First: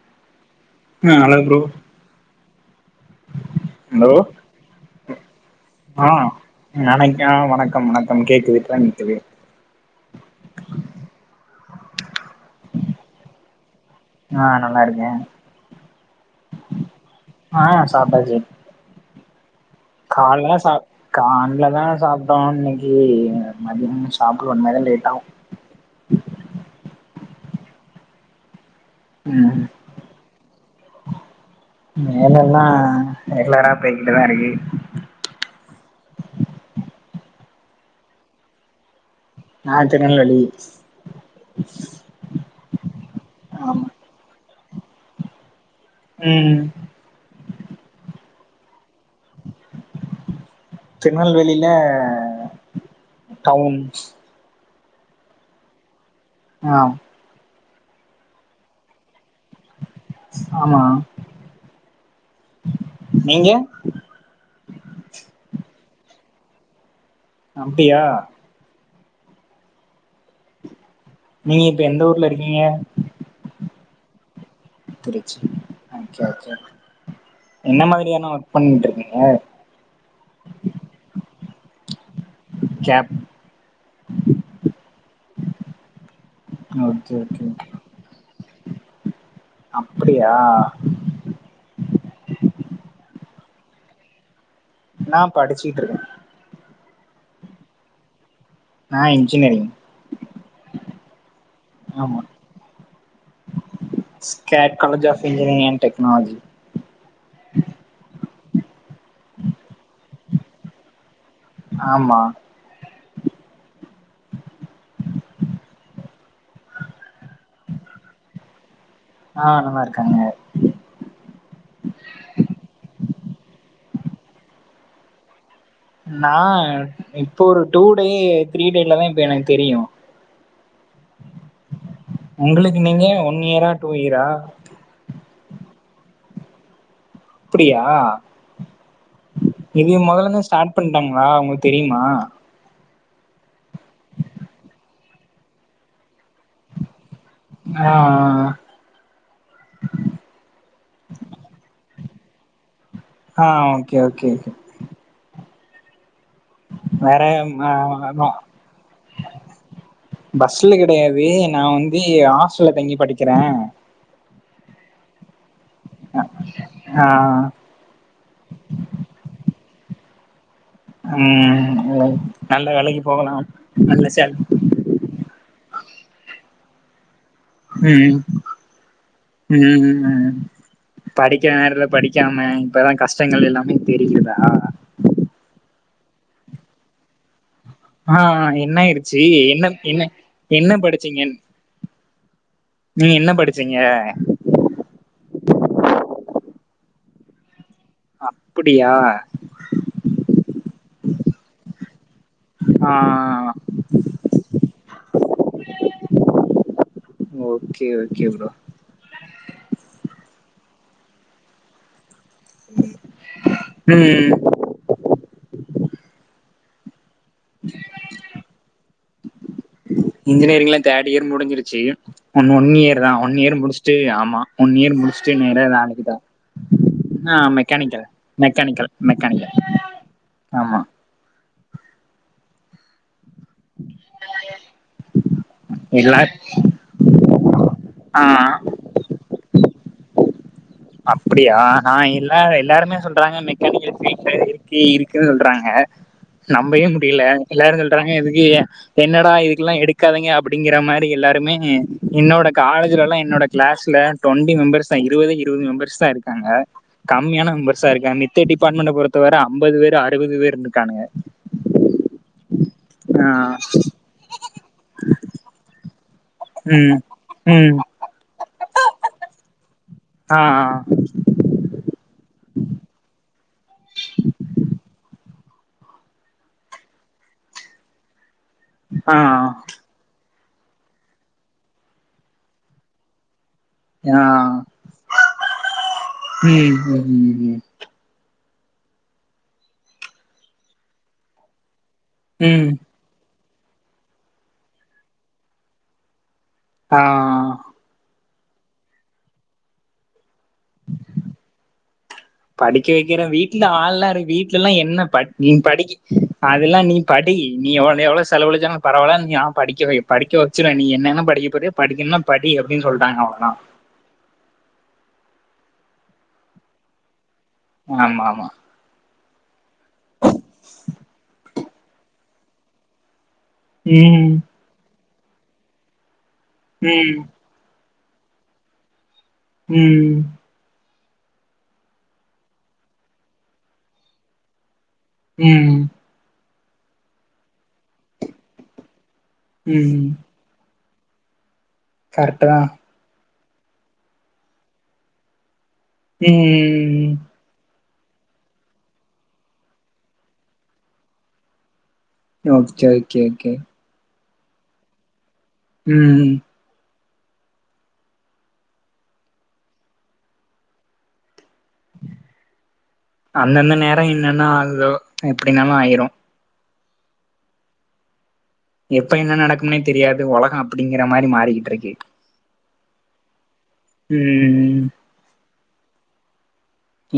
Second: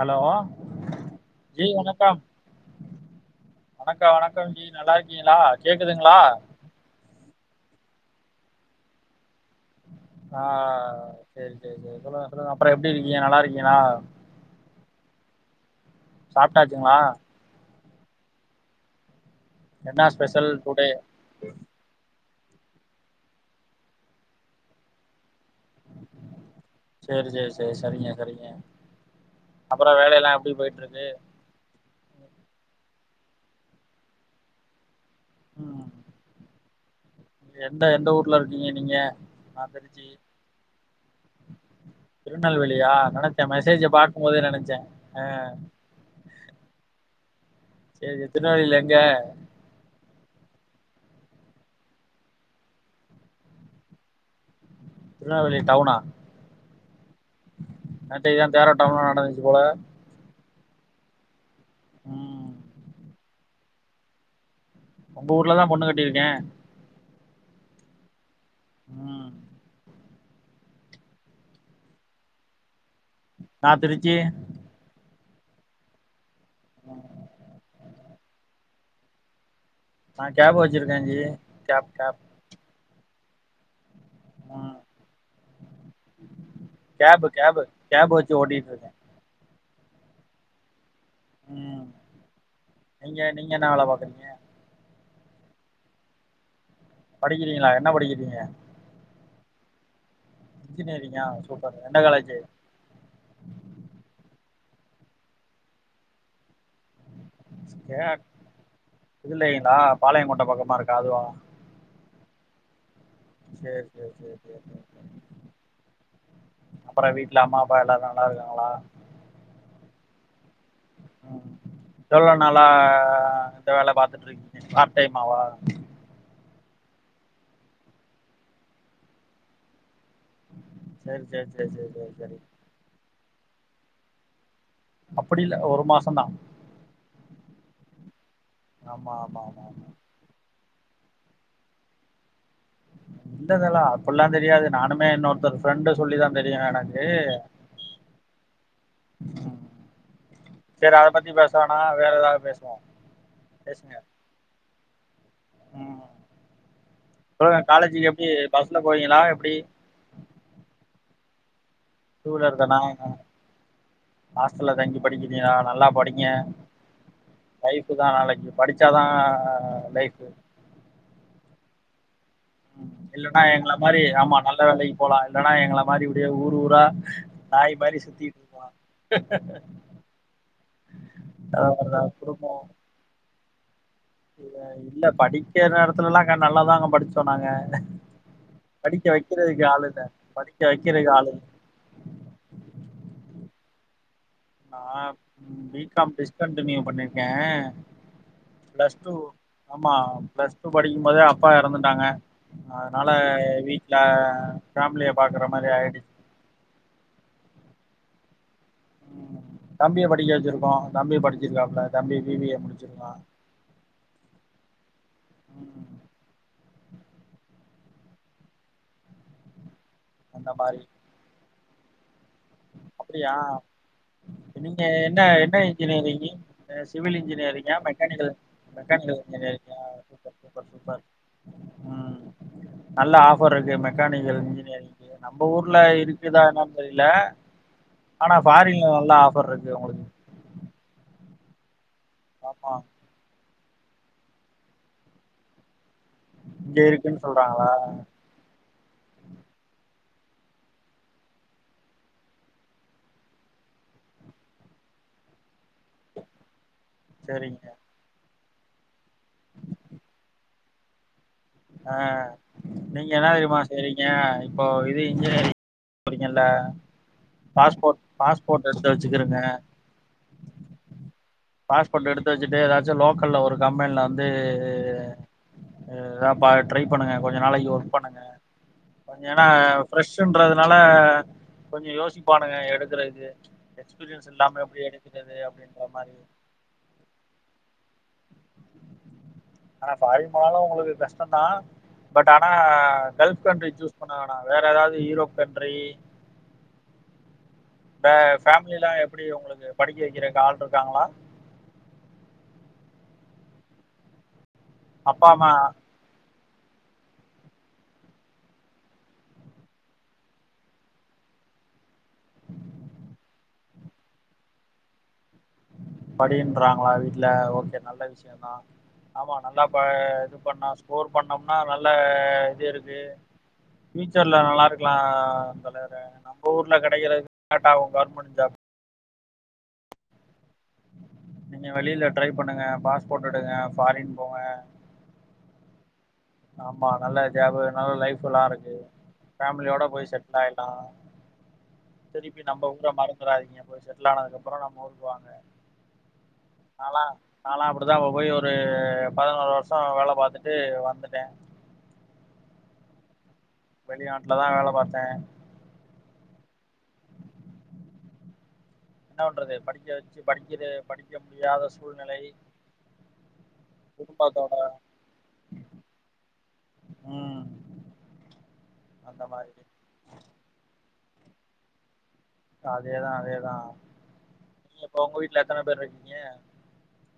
Hello ஆ hello bro G வணக்கம் hello வணக்கம் வணக்கம் ஜி நல்லா இருக்கீங்ளா கேக்குதுங்ளா நெனைக்கா வணக்கம் வணக்கம் கேக்குது இப்பதா கேக்குது ஆ சேரி சேரி சேரி சொல்லுங்க சொல்லுங்க அப்றோ எப்டி இருக்கீங்க நல்லா இருக்கீங்ளா ஆ நல்லா இருக்கே சாப்டாச்சிங்ளா ஆ சாப்டாச்சி என்ன ஸ்பெஷல் கால்லதா சாப் டுடே கால்லதா சாப்டோ இன்னைக்கி மதியம் சாப்புட்ல இனிமேதா லேட் ஆகு சேர் சேர் சேர் சரிங்க சரிங்க ம் அப்பறோ வேலையெல்லா எப்டி போயிட்ருக்கு ம் வேலல்லா ரெகுலரா போயிட்டுதா இருக்கு ம் நீங்க எந்த எந்த ஊர்ல இருக்கீங்க நீங்க நான் நா திருச்சி திருநெல்வேலி திருநெல்வேலியா நெனைச்ச ஆமா மெசேஜ பாக்கும் போதே நெனைச்ச அ ம் சேரி திருநெல்வேலில எங்க திருநெல்வேலில டவுன்ஸ் திருநெல்வேலி டவுனா ஆ நேத்திக்கியோ தேரோட்டம் நடந்துச்சி போல ஆமா ம் நீங்க உங்க ஊர்ல தா பொண்ணு கட்டிருக்கே அப்டியா ம் நீங்க இப்ப எந்த ஊர்ல இருக்கீங்க நா திருச்சி என்ன மாதிரியான ஒர்க் பண்றுகீங்க நா கேப் வச்சிருக்க ஜி கேப் கேப் கேப் ம் okay cab okay cab cab வச்சு ஓட்டிட்ருக்க அப்புடியா ம் நீங்க நீங்க என்னா வேல பாக்குறீங்க நா படிச்சுட்ருக்க படிக்கிறீங்களா என்ன படிக்கிறீங்க ஆ இன்ஜினரிங் இன்ஜினரிங்கா சூப்பர்ங்க எந்த college skate college of engineering and technology skate இதுலைங்ளா பாளைய கோட்ட பக்கமா இருக்கே அதுவா ஆமா சேரி சேரி சேரி சேரி அப்பறோ வீட்ல அம்மா அப்பா எல்லாரு நல்லா இருக்காங்களா ஆ நல்லா இருக்காங்க எவ்ளோ நாளா இந்த வேல பாத்துட்ருக்கீங்க பார்ட் டைமாவா நா இப்போ ஒரு டூ டே த்ரீ டேலதா இப்ப எனக்கு தெரியு செரி செரி செரி செரி செரி செரி உங்களுக்கு நீங்க ஒன் இயரா டூ இயரா அப்புடி இல்ல ஒரு மாசோ தா அப்படியா ஆமா ஆமா ஆமா ஆமா இது மொதல்ல இருந்தே ஸ்டார்ட் பண்ணிட்டாங்களா உங்களுக்கு தெரியுமா இல்ல தல அப்பிட்ல்லா தெரியாது நானுமே இன்னொருத்தர் ஃப்ரெண்டு சொல்லிதா தெரியுமே எனக்கு எப்டி ஆ இருக்க ம் செரி அத பத்தி பேச வேணா வேற ஏதாவது பேசுவோ ஆ பேசுங்க ஓகே ஓகே ம் வேற சொல்லுங்க ஆ, காலேஜுக்கு எப்டி ஆமா. பஸ்ல போவீங்களா எப்டி பஸ்ல கெடையாது நா வந்து டூ வீலர் ஹாஸ்டல்ல தானா தங்கி படிக்கிறே ஹாஸ்டல்ல தங்கி படிக்கிறீங்களா நல்லா படிங்க ஆ லைஃப்ஃபுதா நாளைக்கி படிச்சாதா லைஃப்ஃபு ம் நல்ல வேலைக்கு போகலா இல்லனா எங்கள மாரி நல்ல சேல் ஆமா நல்ல வேலைக் போலா இல்லனா எங்கள மாரி இப்டியே ஊர் ஊரா நாய் மாரி ம் சுத்திட்டுருக்கோ ம் படிக்கிற நேரத்துல படிக்காம இப்பதா கஷ்டங்கள் எல்லாமே தெரியுதா இல்ல இல்ல படிக்கிற நேரத்துலல்லா நாங்க நல்லாதாங்க படிச்சோ நாங்க ஆ என்ன படிக்க ஆயிருச்சு வைக்கிறதுக்கு என்ன ஆள் இல்ல என்ன படிக்க என்ன வைக்கிறதுக்கு படிச்சீங்க ஆள் இல்ல நீங்க என்ன படிச்சீங்க நா பி காம் டிஸ்கண்டினியூ பண்ணிட்ட அப்படியா பிளஸ் டூ ஆமா பிளஸ் டூ படிக்கும் போதே அப்பா எறந்துட்டாங்க அதனால ஆ வீட்ல ஃபேமிலிய பாக்கற மாரி ஆயிடுச் ஓகே ஓகே ப்ரோ ம் தம்பிய படிக்க வெச்சிருக்கோ தம்பி படிச்சிருக்காப்புல தம்பி பி பி ஏ முடிச்சிருக்கா ம் ம் அந்த இஞ்சினியரிங்ல மாரி தேர்ட் இயர் முடிஞ்சிருச்சு ஒன் ஒன் இயர் தா அப்டியா ஒன் இயர் முடுஸ்ட்டு ஆமா ஒன் இயர் முடுஸ்ட்டு நேரா வேலைக்குதா அ சிவில் இஞ்ஜினியரிங்கா மெக்கானிக்கல் மெக்கானிக்கல் இஞ்ஜினியரிங்கா சூப்பர் சூப்பர் ஆமா சூப்பர் ம் நல்ல ஆஃபர் இருக்கு மெக்கானிக்கல் இஞ்சினியரிங்க்கு நம்ப ஊர்ல எல்லா இருக்குதா என்னன் தெரில ஆ ஆனா ஃபாரின்ல நல்லா ஆஃபர் இருக்கு உங்களுக் அப்படியா நா எல்லாரு ஆமா எல்லாருமே சொல்றாங்க மெக் மெக்கானிக்களு சீட்டு இருக்கு இருக்குன் சொல்றாங்க இங்க நம்பயே இருக்குன்னு முடில சொல்றாங்களா எல்லாரு சொல்றாங்க எதுக்கு என்னடா இதுக்கெல்லா எடுக்காதீங்க அப்டிங்கிற மாரி எல்லாருமே என்னோட காலேஜ்லலா என்னோட கிளாஸ்ல டொண்ட்டி மெம்பர்ஸ்தா இருவது இருவது மெம்பர்ஸ்தா இருக்காங்க கம்மியான சரிங்க மெம்பர்ஸ்ஸா இருக்காங் நே மத்த டிபார்ட்மெண்ட்ட பொறுத்த வர அம்பது பேரு அறுவது பேருன்னுக்கானுக ஆ நீங்க என்னா தெரியுமா ஆ செய்றீங்க இப்போ இது இஞ்சினியரிங் போறிங்கல்ல ம் ம் பாஸ்போர்ட் பாஸ்போர்ட் எடுத்து வெச்சுக்குருங்க ஆ ஆ பாஸ்போர்ட் எடுத்து வெச்சுட்டு ஏதாச்சு லோக்கல்ல ஒரு கம்பெனில வந்து அ த பா ட்ரை பண்ணுங்க கொஞ்ச நாளைக்கு ஒர்க் பண்ணுங்க ஆ கொஞ்சன்னா ஆ ஃப்ரெஷ்ஷுன்றதுனால கொஞ்சோ யோசிப்பானுங்க எடுக்கறதுக்து எக்ஸ்பீரியன்ஸ் ஆ இல்லாம எப்டி எடுக்கறது அப்டின்ற மாரி ம் ம் ம் ம் ஆனா ஃபாரின் போனாலு உங்களுக்கு கஷ்டந்தா பட் ஆனா ம் கல்ஃப் கண்ட்ரி சூஸ் பண்ண வேணா வேற எதாவது ஈரோப் கண்ட்ரி ஆ இந்த ஃபேமிலில்லா எப்டி உங்களுக்கு படிக்க வெக்கிறக் ஆள் இருக்காங்களா படிக்க வைக்கிறே வீட்டுல ஆள்லா இரு வீட்ல எல்லா என்ன ப அப்பா அம்மா நீ படிக்கி அதெல்லா நீ படி நீ எவ் நீ எவ்வளோ செலவழிச்சாலு பரவால்ல நா படிக்க வை படிக்க வச்சுருவே நீ என்னென்ன படிக்க போறியோ படிக்கன்னா படி அப்டின் சொல்டாங்க அவுங்கள்ளா படின்றாங்களா வீட்டுல ஓகே நல்ல ஆமா ஆமா விஷ்யந்தா ஆமா நல்லா ப இது பண்ணா ஸ்கோர் பண்ணோம்னா நல்ல இது இருக்கு ம் ஃபியூச்சர்ல நல்லா இருக்கலா தலைவரே நம்ப ஊர்ல கெடைக்கிற ம் பட் அவு கவர்மெண்ட் ஜாப் ம் நீங்க வெளில ட்ரை பண்ணுங்க பாஸ்போட் எடுங்க ஃபாரின் போங்க ம் ஆமா நல்ல ஜாபு நல்ல லைஃப் எல்லா இருக்கு ஃபேம்லியோட போய் ம் செட் லாய்ட்டா திருப்பி கரெக்ட்டு தா நம்ப ஊர மறந் துறாதீங்க போய் செட்லானதுக்கப்பறோ நம்ம ஊர்க்கு வாங்க நாலா ம் நாலா அப்பிடிதா அப்ப போய் ஒரு பதனோரு வர்ஷோ வேல பாத்துட்டு வந்துட்டே ஓகே கே கே வெளிநாட்ல தா வேல பாத்தே ம் ம் என்னா வண்றது படிக்க வச்சு படிக்கிற படிக்க முடியாத சூழ்நிலை அன்னன்ன நேரோ இன்னென்ன குடும்பத்தோட ஆகுதோ எப்டினாலு ஆயிரு ம் எப்ப அந்த என்ன மாரி நடக்கும்னே தெரியாது ஒலகோ அப்படிங்கிற மாரி மாறிக்கிட்ருக்கு அதேதா அதேதா நீ ம். இப்போ ஒங்க வீட்ல எத்தன பேர் இருக்கீங்க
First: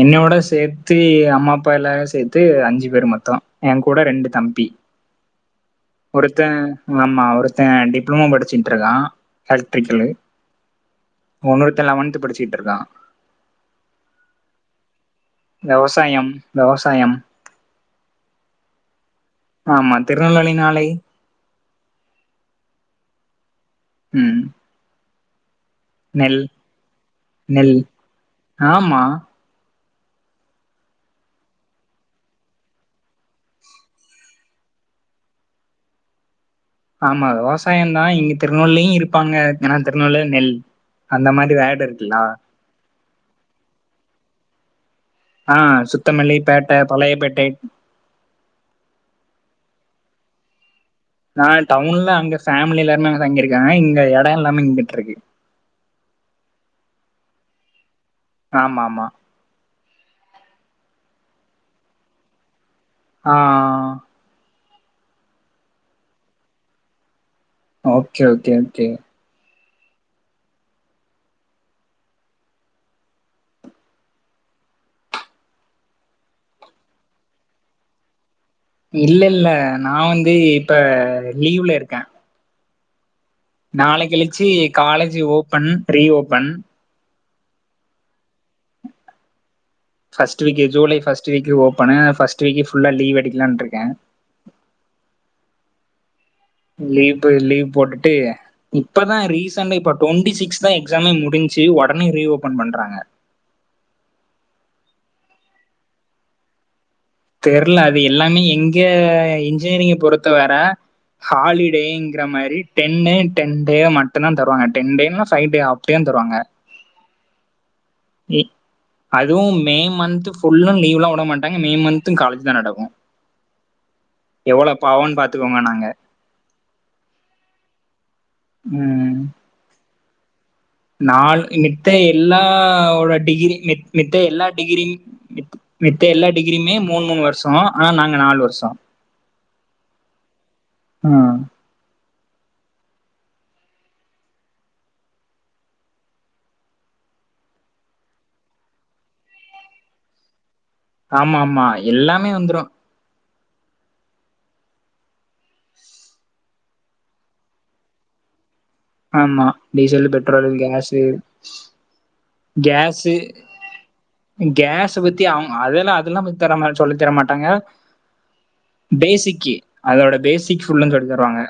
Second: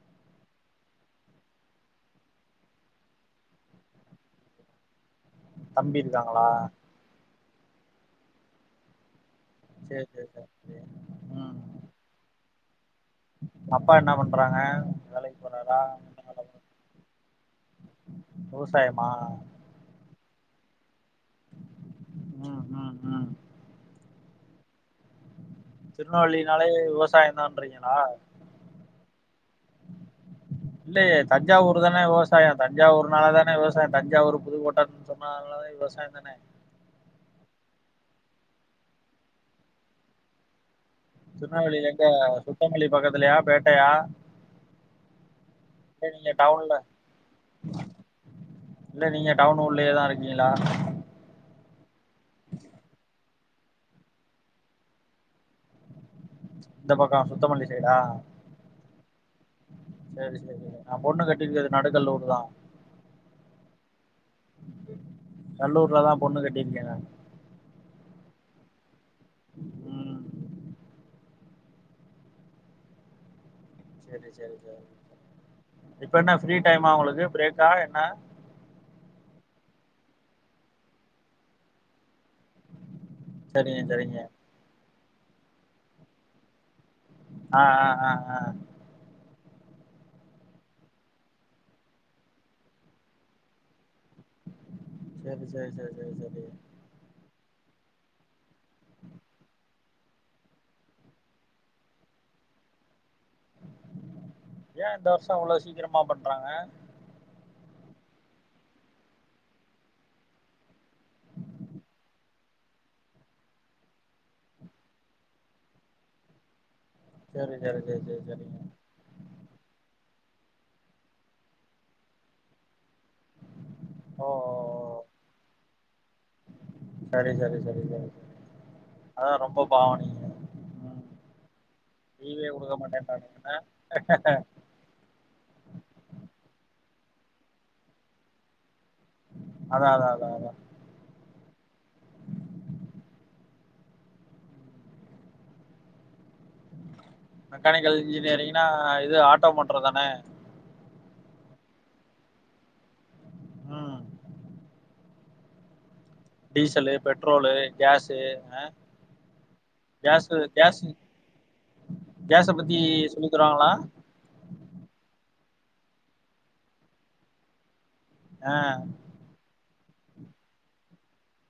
என்யோட சேத்து அம்மா அப்பா எல்லா சேத்து அஞ்சு பேரு மொத்தோ எ கூட ரெண்டு தம்பி தம்பி ஒருத்த இருக்காங்களா ஆமா ஒருத்த டிப்ளமோ படிச்சிட்ருக்கா சேரி எல்க்ட்ரிக்கலு சேரி சேரி சேரி ம் உன்னோருத்த லெவன்த்து படிச்சிகிட்ருக்கா அப்பா என்ன பண்றாங்க வேலைக் வெவசாயம் வெவசாயம் விவசாயமா ஆமா திருநெல்வேலினாலே ம் ம் ம் ம் நெல் திருநெவேலினாலே நெல். விவசாயந்தான்றீங்களா ஆமா இல்லையே தஞ்சாவூரு தான விவசாயோ தஞ்சாவூர்னால தான விவசாயோ தஞ்சாவூரு புதுக்கோட்டன் சொன்னாலே விவசாயந்தான ஆமா விவசாயந்தா இங்க திருநெவேலியு இருப்பாங்க ஏனா திருநெவேலில நெல் அந்த மாரி வேடு திருநெல்வேலியில எங்க இருக்குல்லா சுத்தமல்லி பக்கத்துலயா பேட்டையா ஆ இல்ல நீங்க சுத்தமல்லி டவுன்ல பேட்ட பழையப்பேட்டை இல்ல நீங்க டவுன் உள்ளயே தா இருக்கீங்ளா நா டவுன்ல அங்க ஃபேமிலி எல்லாருமே அங்க தங்கிருக்காங்க இங்க எடோ எல்லாமே இங்கிட்ருக்கு இந்த பக்கோ சுத்தமல்லி சைடா ஆமாமா சேரி சேரி நா பொண்ணு கட்டீர்க்கற்து நடுக்கல்லூரு தா ஆ ஆ கல்லூர்லதா பொண்ணு கட்டீர்க்கே நானு ஓகே ஓகே ஓகே ம் இப்ப என்ன ஃப்ரீ டைமா உங்களுக்கு ப்ரேக்கா என்ன இல்லல்ல நா வந்து இப்ப லீவுல இருக்கே சரிங்க நாள சரிங்க கழிச்சி காலேஜு ஓப்பன் ரீஓப்பன் ஆ ஆ ஆ ஆ ஃபஸ்ட்டு வீக்லே ஜூலை ஃபஸ்ட்டு வீக்ல ஓப்பனு ஃபஸ்ட்டு வீக்கு ஃபுல்லா லீவு எடுக்கலான்ட்ருக்கே செரி செரி சேர் சேர் செரி லீப்பு லீவ் போட்டுட்டு இப்பதா ரீசெண்டா இப்ப டொண்ட்டி சிக்ஸ் தா எக்ஸாமே முடிஞ்ச்சு ஒடனே ரீஓப்பன் பண்றாங்க ஏ இந்த வர்ஷோ இவ்ளோ சீக்கிரமா பண்றாங்க தெர்ல அது எல்லாமே இங்க இன்ஜினியரிங்க பொறுத்த வர ஹாலிடேங்கிற மாரி டென்னு டென் டே மட்டுந்தா தருவாங்க டென் டேன்லா ஃபை டே அப்டியு தருவாங்க செரி செரி சேர் சேர் செரி அதுவும் மே மந்த் ஃபுல்லும் லீவுல்லாம் உட மாட்டாங்க மே மந்த்தும் காலேஜ் தான் நடக்கும் ஓ எவ்ளோ பாவோன்னு பாத்துக்கோங்க நாங்க சரி சரி சரி சரி அதான் ரொம்ப பாவோம் நீங்க ம். நாலு மித்த லீவே குடுக்க எல்லாவோட மாட்டேன்டானுங்க டிகிரி மித் மித்த எல்லா டிகிரி மித் மித்த எல்லா டிகிரியுமே மூணு மூணு வர்ஷோம் ஆனா நாங்க நால் வர்ஷோம் அதா அதா அத அதா ம் மெக்கானிக்கல் இன்ஜினியரிங்னா இது ஆட்டோ மோட்டருதானே ஆமா ஆமா எல்லாமே வந்துரும் ம் டீசலு பெட்ரோலு கேஸு அ ஆமா டீசலு பெட்ரோலு கேஸு கேஸ பத்தி கேஸு சொல்லிதருவாங்களா கேஸ பத்தி அவுங் அதெல்லா அதெல்லா பத்தி தர மா சொல்லி தர மாட்டாங்க ஆ பேசிக்கி அதோட பேசிக் ஃபுல்லும் சொல்லி தருவாங்க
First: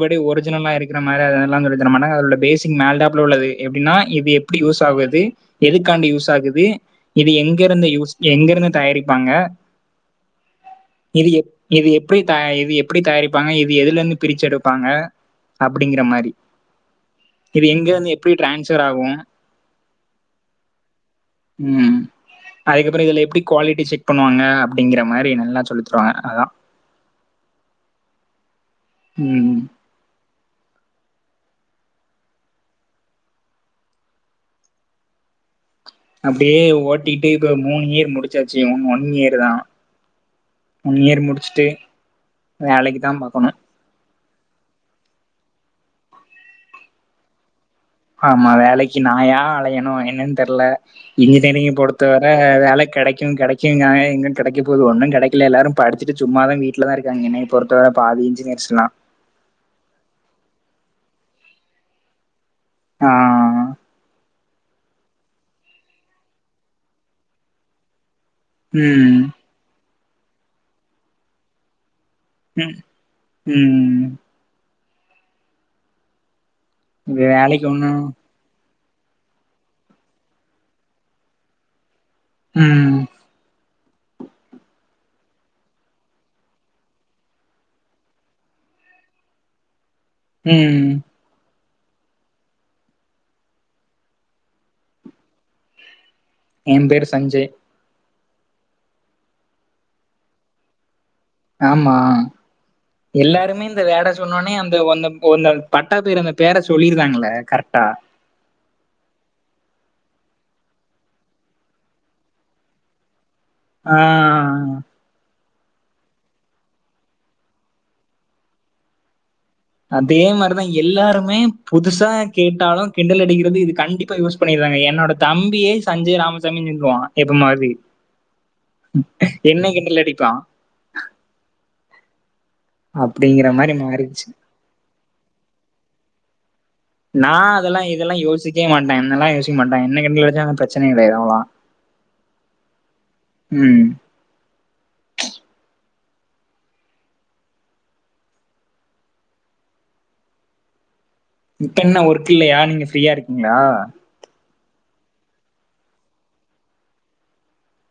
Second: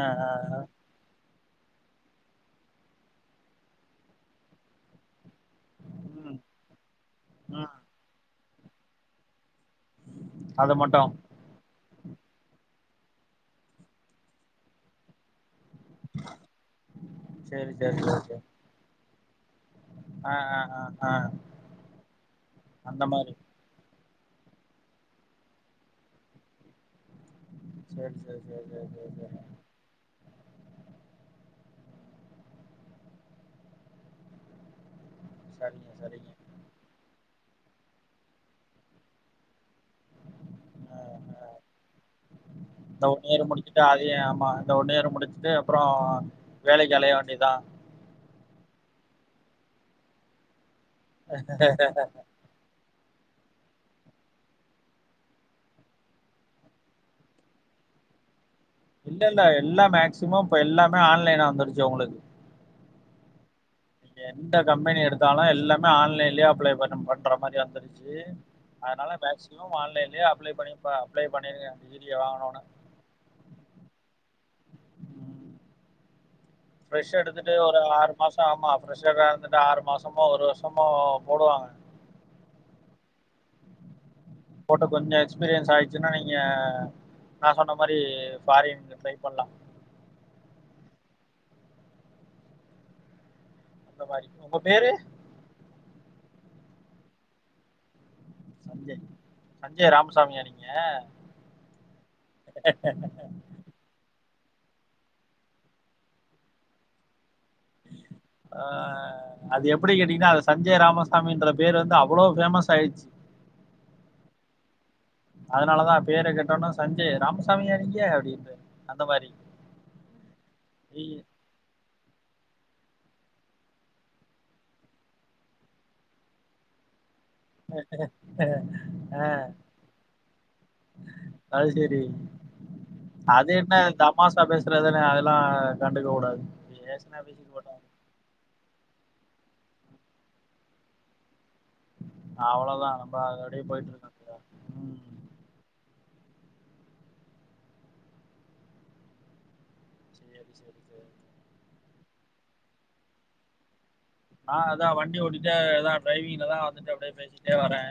ஆ ஆ ஆ ஒரிஜினலா இருக்கிற மாரி அத சொல்லி தரமாட்டாங்க பேசிக் மேல்டாப்ல உள்ளது எப்டினா இது எப்டி யூஸ் ஆகுது எதுக்காண்டி யூஸ் ம் ஆகுது இது எங்க ம் இருந்து யூஸ் எங்க இருந்து தயாரிப்பாங்க அத மட்டு இது எப் இது எப்டி த இது எப்டி தயாரிப்பாங்க இது எதுலந்து பிரிச்சு எடுப்பாங்க அப்டிங்கிற மாரி இது சேரி சேரி எங்கிருந்து சேரி எப்டி சேரி டிரான்ஸர் ஆகும் ஆ ஆ ஆ ஆ ம் அதுக்கப்றம் அந்த இதுல மாரி எப்டி குவாலிட்டி செக் பண்ணுவாங்க அப்டிங்கிற மாரி நல்லா சொல்லித்துருவாங்க அதா சேர் சேர் சேர் சேர் ம் சரிங்க சரி அப்டியே ஓட்டிட்டு இப்ப மூணு இயர் முடிச்சாச்சு இன்னு ஒன் இயர்தா ஒன் ஆ இயர் முடிச்சுட்டு வேலக்கிதா பாக்கணு ட்டு அத ஆமா இந்த ஒன்னியர் முடிச்சுட்டு அப்பறோ வேலைக்கு அலைய வேண்டியதா ஆமா வேலைக்கி நாயா அலையணு என்னன் தெர்ல இன்ஜினியரிங் பொறுத்தவர வேல கெடைக்கு கெடைக்குங்காங்க எங்கு கெடைக்க போது ஒன்னு கெடைக்கல எல்லாரு படிச்சிட்டு சும்மாதா வீட்லதா இருக்காங்கன்ன பொறுத்த வர பாதி இன்ஜினியர்ஸ்னா இல்ல இல்ல எல்லா மேக்சிமம் இப்ப எல்லாமே ஆன்லைனா வந்துடுச்சு உங்களுக்கு ஆ ஆ ஆ என்த கம்பெனி எடுத்தாலு எல்லாமே ஆன்லைன்லே அப்ளை பண்ண பண்ற மாரி வந்துருச்சு அதனால ம், மேக்சிமம் ஆன்லைன்லே அப்ளே பண்ணி அப்ளே பண்ணிருங்க வீடியோ வாங்கனுனா ம் ம் ம் ஃப்ரெஷ் இது எடுத்துட்டு வேலைக்கு ஒரு ஒன்றும் ஆறு மாசோ ஆமா ஃப்ரெஷ்டா இருந்துட்டு ஆறு மாசமோ ஒரு வருஷமோ போடுவாங்க ம் போட்டு கொஞ்ச எக்ஸ்பீரியன்ஸ் ஆயிடுச்சுனா நீங்க நா சொன்ன மாரி ஃபாரின்கு ட்ரை பண்லா ம் இந்த மாரி ஒங்க பேரு எ பேரு சஞ்சய் சஞ்சய் சஞ்சய் ராமசாமியா நீங்க ஆமா எல்லாருமே இந்த வேட சொன்னோனே அந்த அந்த ஒந்த பட்டா பேரு அந்த பேர சொல்லிருகாங்கள கரெக்ட்டா ஆ அது எப்பிடி கேட்டீங்ன்னா அது சஞ்சய் ராமசாமி என்ற பேரு வந்து அவ்ளோ ஃபேமஸ் ஆயிற்ச்சி ஆ அத்னாலதா பேர கேட்டோனே சஞ்சய் ராமசாமியா நீங்க அப்டின்ட்றே அந்த மாரி அதே மாரிதா எல்லாருமே புதுசா கேட்டாலு கிண்டல் அடிக்கிறது இது கண்டிப்பா யூஸ் பண்ணிற்றாங்க என்னோட தம்பியே சஞ்சய் ராமசாமினு சொல்வா எப்ப மாரி ஆஹ் ஆஹ் என்ன கிண்டல் அடிப்பா அது சேரி அப்படிங்கிற அது என்ன மாதிரி மாறிடுச்சு தமாசா பேசுறதுன்னு அதெல்லா கண்டுக்க கூடாது பேசுனா பேசிட் அதெல்லா இதெல்லா யோசிக்க மாட்டே என்னெல்லா யோசிக்க மாட்டாங்கே என்ன எங்குளாயா ப்ரச்சன இல்லயோவா அவ்ளோதா நம்ம அப்டியே ம் போயிட்டுருக்கோ சி ம் சேத்து இப்ப என்ன ஒர்க் இல்லையா நீங்க ஃப்ரீயா இருக்கீங்களா ஆ அதா வண்டி ஓட்டிட்டே அதா ட்ரைவிங்லதா அப்டியே பேசிட்டே வரே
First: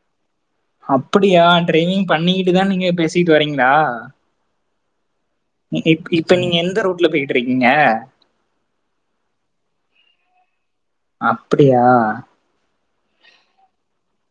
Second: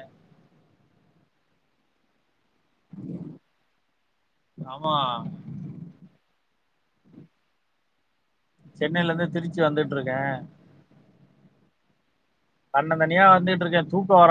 அப்டியா டிரைவிங் பண்ணிகிட்டு தா நீங்க பேசிட்டு வரீங்களா ஆமா இப் இப்ப நீங்க எந்த ரூட்ல போய்ட்ருக்கீங்க சென்னைலருந்து திருச்சி வந்துட்டுருக்கே அப்டியா தன்னந்தனியா வந்துட்டுருக்கே தூக்க வரோ